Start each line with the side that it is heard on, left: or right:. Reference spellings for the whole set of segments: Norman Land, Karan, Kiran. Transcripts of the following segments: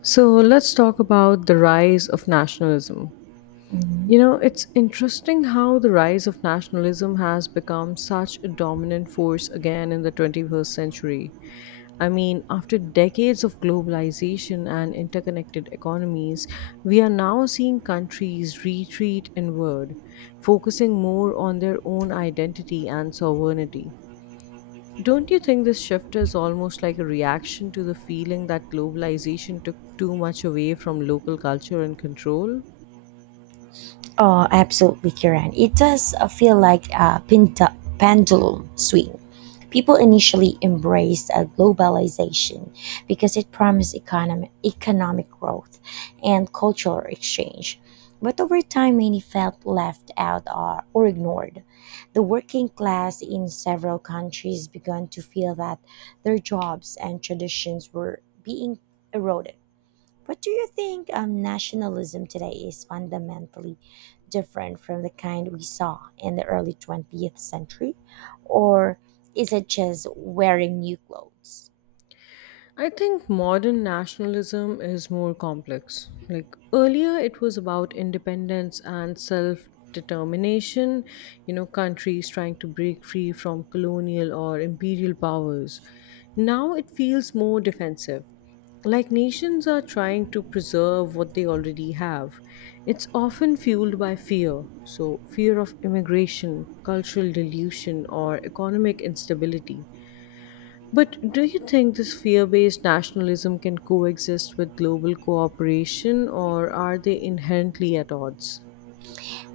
left: So let's talk about the rise of nationalism.
right: Mhm.
left: You know, it's interesting how the rise of nationalism has become such a dominant force again in the 21st century. I mean, after decades of globalization and interconnected economies, we are now seeing countries retreat inward, focusing more on their own identity and sovereignty. Don't you think this shift is almost like a reaction to the feeling that globalization took too much away from local culture and control?
right: Oh, absolutely, Kiran. It does feel like a pendulum swing. People initially embraced globalization because it promised economic growth and cultural exchange. But over time, many felt left out or ignored. The working class in several countries began to feel that their jobs and traditions were being eroded. But do you think nationalism today is fundamentally different from the kind we saw in the early 20th century? Or is it just wearing new clothes?
left: I think modern nationalism is more complex. Like earlier, it was about independence and self determination, you know, countries trying to break free from colonial or imperial powers. Now it feels more defensive. Like nations are trying to preserve what they already have. It's often fueled by fear. So, fear of immigration, cultural dilution, or economic instability. But do you think this fear based nationalism can coexist with global cooperation or are they inherently at odds?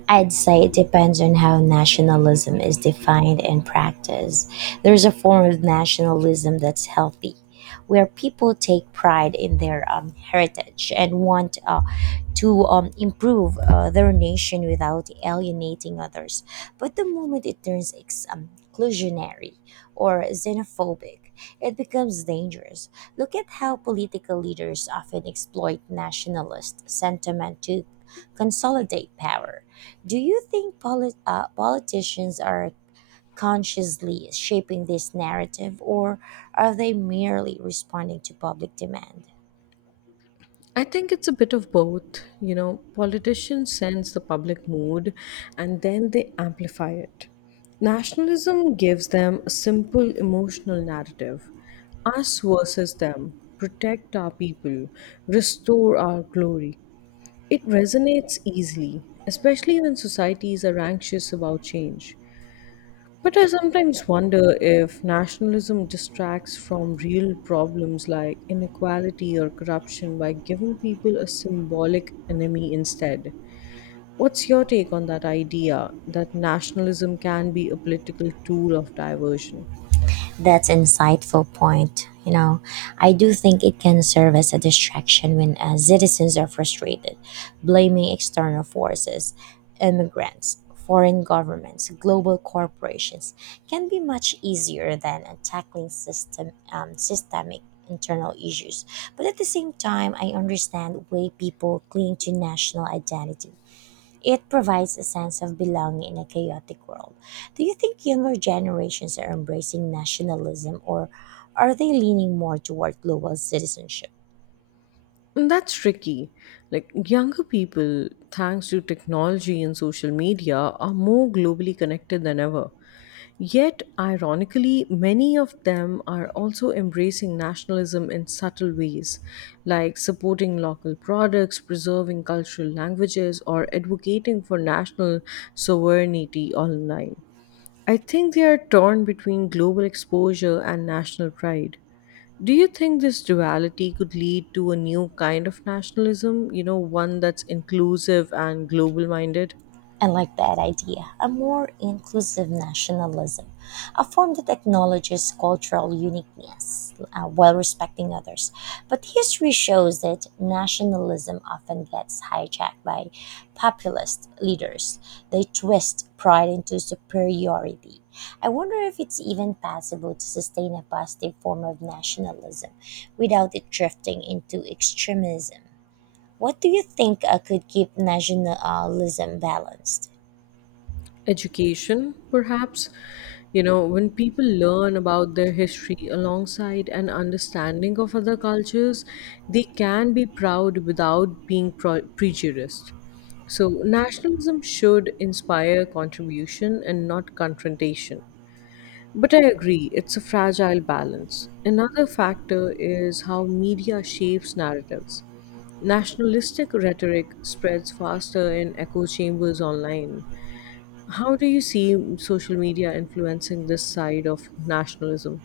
right: I'd say it depends on how nationalism is defined and practiced. There's a form of nationalism that's healthy, where people take pride in their heritage and want to improve their nation without alienating others. But the moment it turns exclusionary or xenophobic, it becomes dangerous. Look at how political leaders often exploit nationalist sentiment to consolidate power. Do you think politicians are consciously shaping this narrative, or are they merely responding to public demand?
left: I think it's a bit of both. You know, politicians sense the public mood and then they amplify it. Nationalism gives them a simple emotional narrative us versus them, protect our people, restore our glory. It resonates easily, especially when societies are anxious about change. But I sometimes wonder if nationalism distracts from real problems like inequality or corruption by giving people a symbolic enemy instead. What's your take on that idea that nationalism can be a political tool of diversion?
right: That's insightful point. You know, I do think it can serve as a distraction when citizens are frustrated, blaming external forces, immigrants, foreign governments, global corporations can be much easier than tackling systemic internal issues. But at the same time, I understand why people cling to national identity. It provides a sense of belonging in a chaotic world. Do you think younger generations are embracing nationalism, or are they leaning more toward global citizenship?
left: Mm, that's tricky. Like younger people, thanks to technology and social media, are more globally connected than ever. Yet, ironically, many of them are also embracing nationalism in subtle ways, like supporting local products, preserving cultural languages, or advocating for national sovereignty online. I think they are torn between global exposure and national pride. Do you think this duality could lead to a new kind of nationalism, you know, one that's inclusive and global minded?
right: I like that idea. A more inclusive nationalism, a form that acknowledges cultural uniqueness while respecting others. But history shows that nationalism often gets hijacked by populist leaders. They twist pride into superiority. I wonder if it's even possible to sustain a positive form of nationalism without it drifting into extremism. What do you think could keep nationalism balanced?
left: Education, perhaps? You know, when people learn about their history alongside an understanding of other cultures, they can be proud without being prejudiced. So, nationalism should inspire contribution and not confrontation. But I agree, it's a fragile balance. Another factor is how media shapes narratives. Nationalistic rhetoric spreads faster in echo chambers online. How do you see social media influencing this side of nationalism?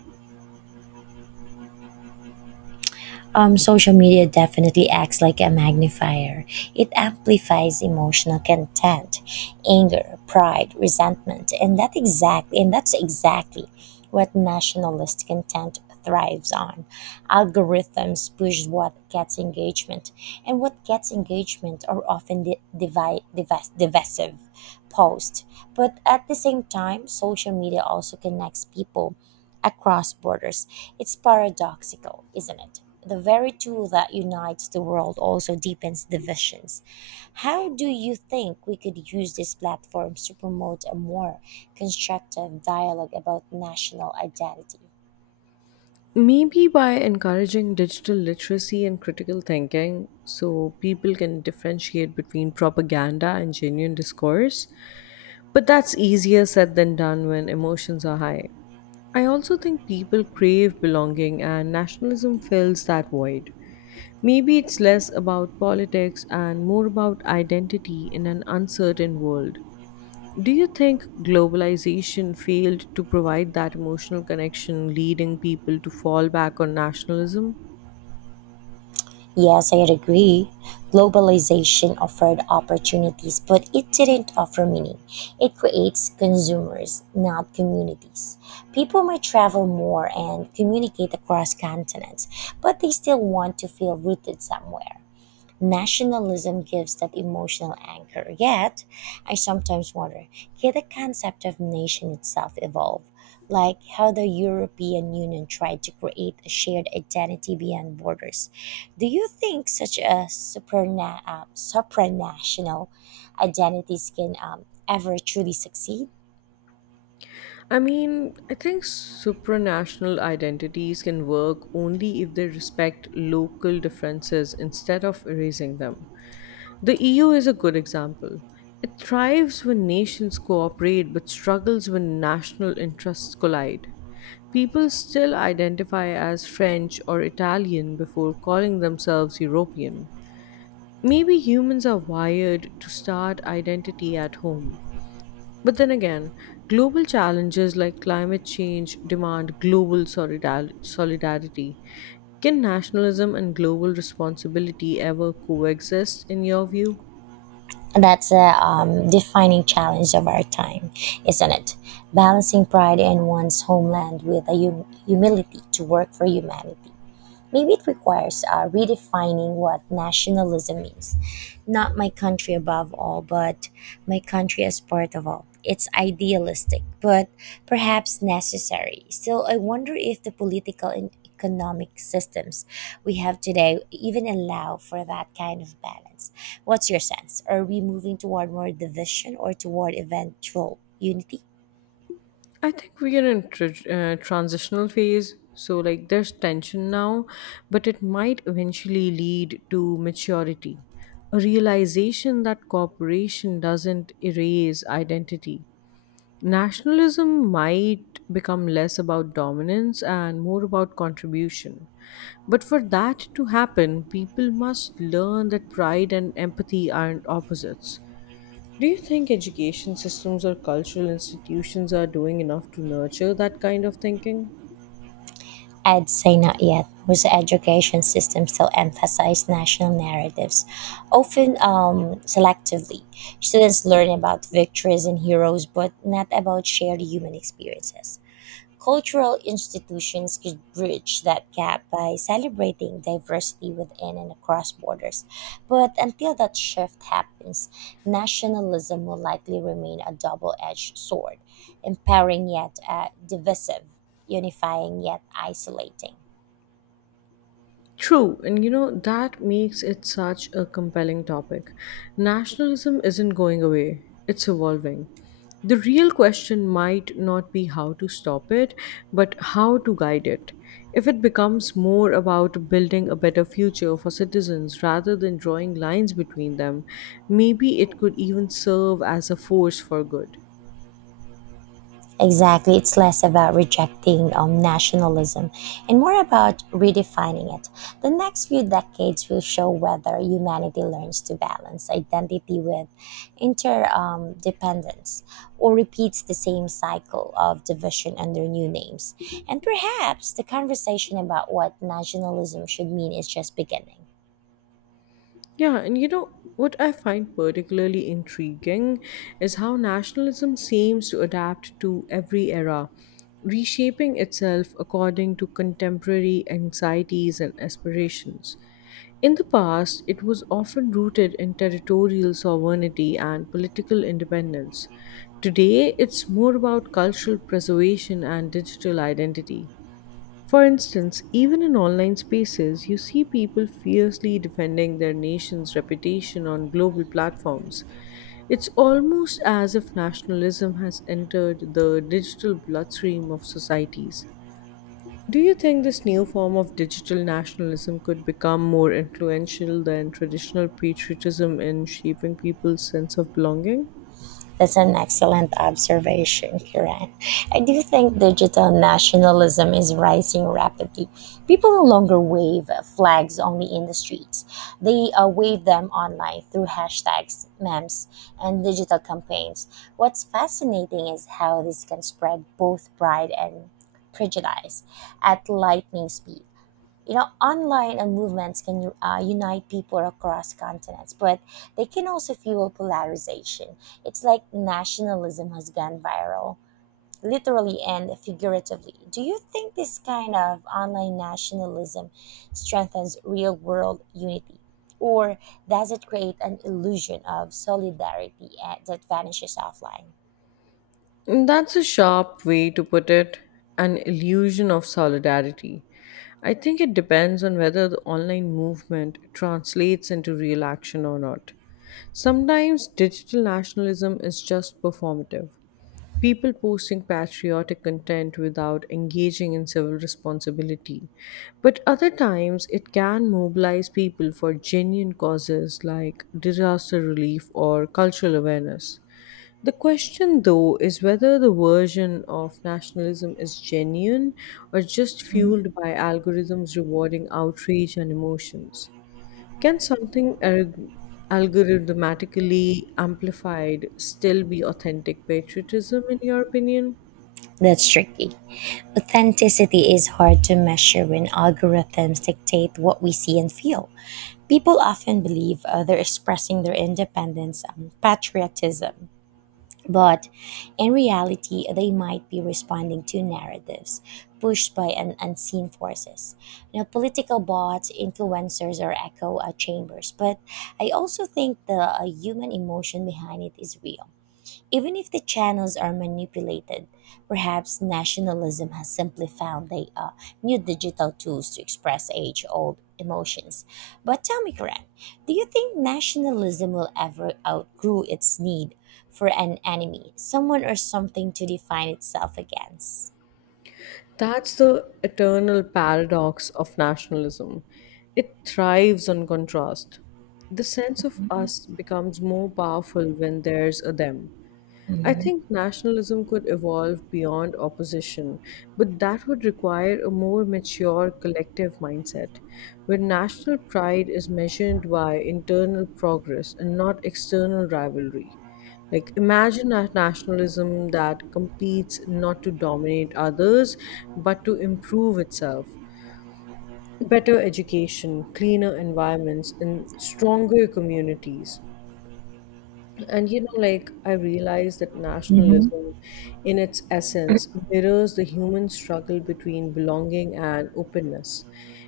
right: Social media definitely acts like a magnifier. It amplifies emotional content, anger, pride, resentment, and that's exactly what nationalist content thrives on. Algorithms push what gets engagement, and what gets engagement are often the divisive posts. But at the same time, social media also connects people across borders. It's paradoxical, isn't it? The very tool that unites the world also deepens divisions. How do you think we could use these platforms to promote a more constructive dialogue about national identity?
left: Maybe by encouraging digital literacy and critical thinking so people can differentiate between propaganda and genuine discourse. But that's easier said than done when emotions are high. I also think people crave belonging and nationalism fills that void. Maybe it's less about politics and more about identity in an uncertain world. Do you think globalization failed to provide that emotional connection, leading people to fall back on nationalism?
right: Yes, I agree. Globalization offered opportunities, but it didn't offer meaning. It creates consumers, not communities. People might travel more and communicate across continents, but they still want to feel rooted somewhere. Nationalism gives that emotional anchor. Yet, I sometimes wonder, can the concept of nation itself evolve? Like how the European Union tried to create a shared identity beyond borders. Do you think such supranational identities can ever truly succeed?
left: I mean, I think supranational identities can work only if they respect local differences instead of erasing them. The EU is a good example. It thrives when nations cooperate but struggles when national interests collide. People still identify as French or Italian before calling themselves European. Maybe humans are wired to start identity at home. But then again, global challenges like climate change demand global solidarity. Can nationalism and global responsibility ever coexist, in your view?
right: That's a defining challenge of our time, isn't it? Balancing pride in one's homeland with a humility to work for humanity. Maybe it requires redefining what nationalism means. Not my country above all, but my country as part of all. It's idealistic, but perhaps necessary. Still, I wonder if the political and economic systems we have today even allow for that kind of balance. What's your sense? Are we moving toward more division or toward eventual unity?
left: I think we are in transitional phase. So, like, there's tension now, but it might eventually lead to maturity, a realization that cooperation doesn't erase identity. Nationalism might become less about dominance and more about contribution. But for that to happen, people must learn that pride and empathy aren't opposites. Do you think education systems or cultural institutions are doing enough to nurture that kind of thinking?
right: I'd say not yet, whose education system still emphasize national narratives, often selectively. Students learn about victories and heroes, but not about shared human experiences. Cultural institutions could bridge that gap by celebrating diversity within and across borders. But until that shift happens, nationalism will likely remain a double edged sword, empowering yet divisive, unifying yet isolating.
left: True, and you know, that makes it such a compelling topic. Nationalism isn't going away, it's evolving. The real question might not be how to stop it, but how to guide it. If it becomes more about building a better future for citizens rather than drawing lines between them, maybe it could even serve as a force for good.
right: Exactly. It's less about rejecting nationalism and more about redefining it. The next few decades will show whether humanity learns to balance identity with interdependence, or repeats the same cycle of division under new names. And perhaps the conversation about what nationalism should mean is just beginning.
left: Yeah, and you know what I find particularly intriguing is how nationalism seems to adapt to every era, reshaping itself according to contemporary anxieties and aspirations. In the past, it was often rooted in territorial sovereignty and political independence. Today, it's more about cultural preservation and digital identity. For instance, even in online spaces, you see people fiercely defending their nation's reputation on global platforms. It's almost as if nationalism has entered the digital bloodstream of societies. Do you think this new form of digital nationalism could become more influential than traditional patriotism in shaping people's sense of belonging?
right: That's an excellent observation, Kiran. I do think digital nationalism is rising rapidly. People no longer wave flags only in the streets, they wave them online through hashtags, memes, and digital campaigns. What's fascinating is how this can spread both pride and prejudice at lightning speed. You know, online movements can unite people across continents, but they can also fuel polarization. It's like nationalism has gone viral, literally and figuratively. Do you think this kind of online nationalism strengthens real world unity, or does it create an illusion of solidarity that vanishes offline?
left: That's a sharp way to put it, an illusion of solidarity. I think it depends on whether the online movement translates into real action or not. Sometimes digital nationalism is just performative. People posting patriotic content without engaging in civil responsibility. But other times, it can mobilize people for genuine causes like disaster relief or cultural awareness. The question, though, is whether the version of nationalism is genuine or just fueled by algorithms rewarding outrage and emotions. Can something algorithmatically amplified still be authentic patriotism, in your opinion?
right: That's tricky. Authenticity is hard to measure when algorithms dictate what we see and feel. People often believe they're expressing their independence and patriotism, but in reality, they might be responding to narratives pushed by an unseen forces. You know, political bots, influencers, or echo chambers. But I also think the human emotion behind it is real, even if the channels are manipulated. Perhaps nationalism has simply found the new digital tools to express age old emotions. But tell me, Karan, do you think nationalism will ever outgrow its need for an enemy, someone or something to define itself against?
left: That's the eternal paradox of nationalism. It thrives on contrast. The sense of
right: Mhm.
left: us becomes more powerful when there's a them. I think nationalism could evolve beyond opposition, but that would require a more mature collective mindset, where national pride is measured by internal progress and not external rivalry. Like, imagine a nationalism that competes not to dominate others, but to improve itself. Better education, cleaner environments, and stronger communities. And you know, like I realize that
right: Mhm.
left: nationalism, in its essence, mirrors the human struggle between belonging and openness.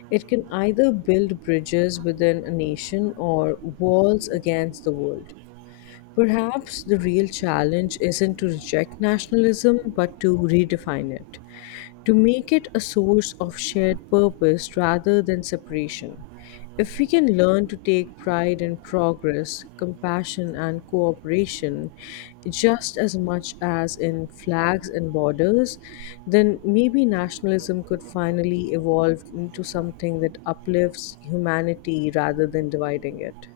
left: It can either build bridges within a nation or walls against the world. Perhaps the real challenge isn't to reject nationalism, but to redefine it to make it a source of shared purpose rather than separation. If we can learn to take pride in progress, compassion, and cooperation just as much as in flags and borders, then maybe nationalism could finally evolve into something that uplifts humanity rather than dividing it.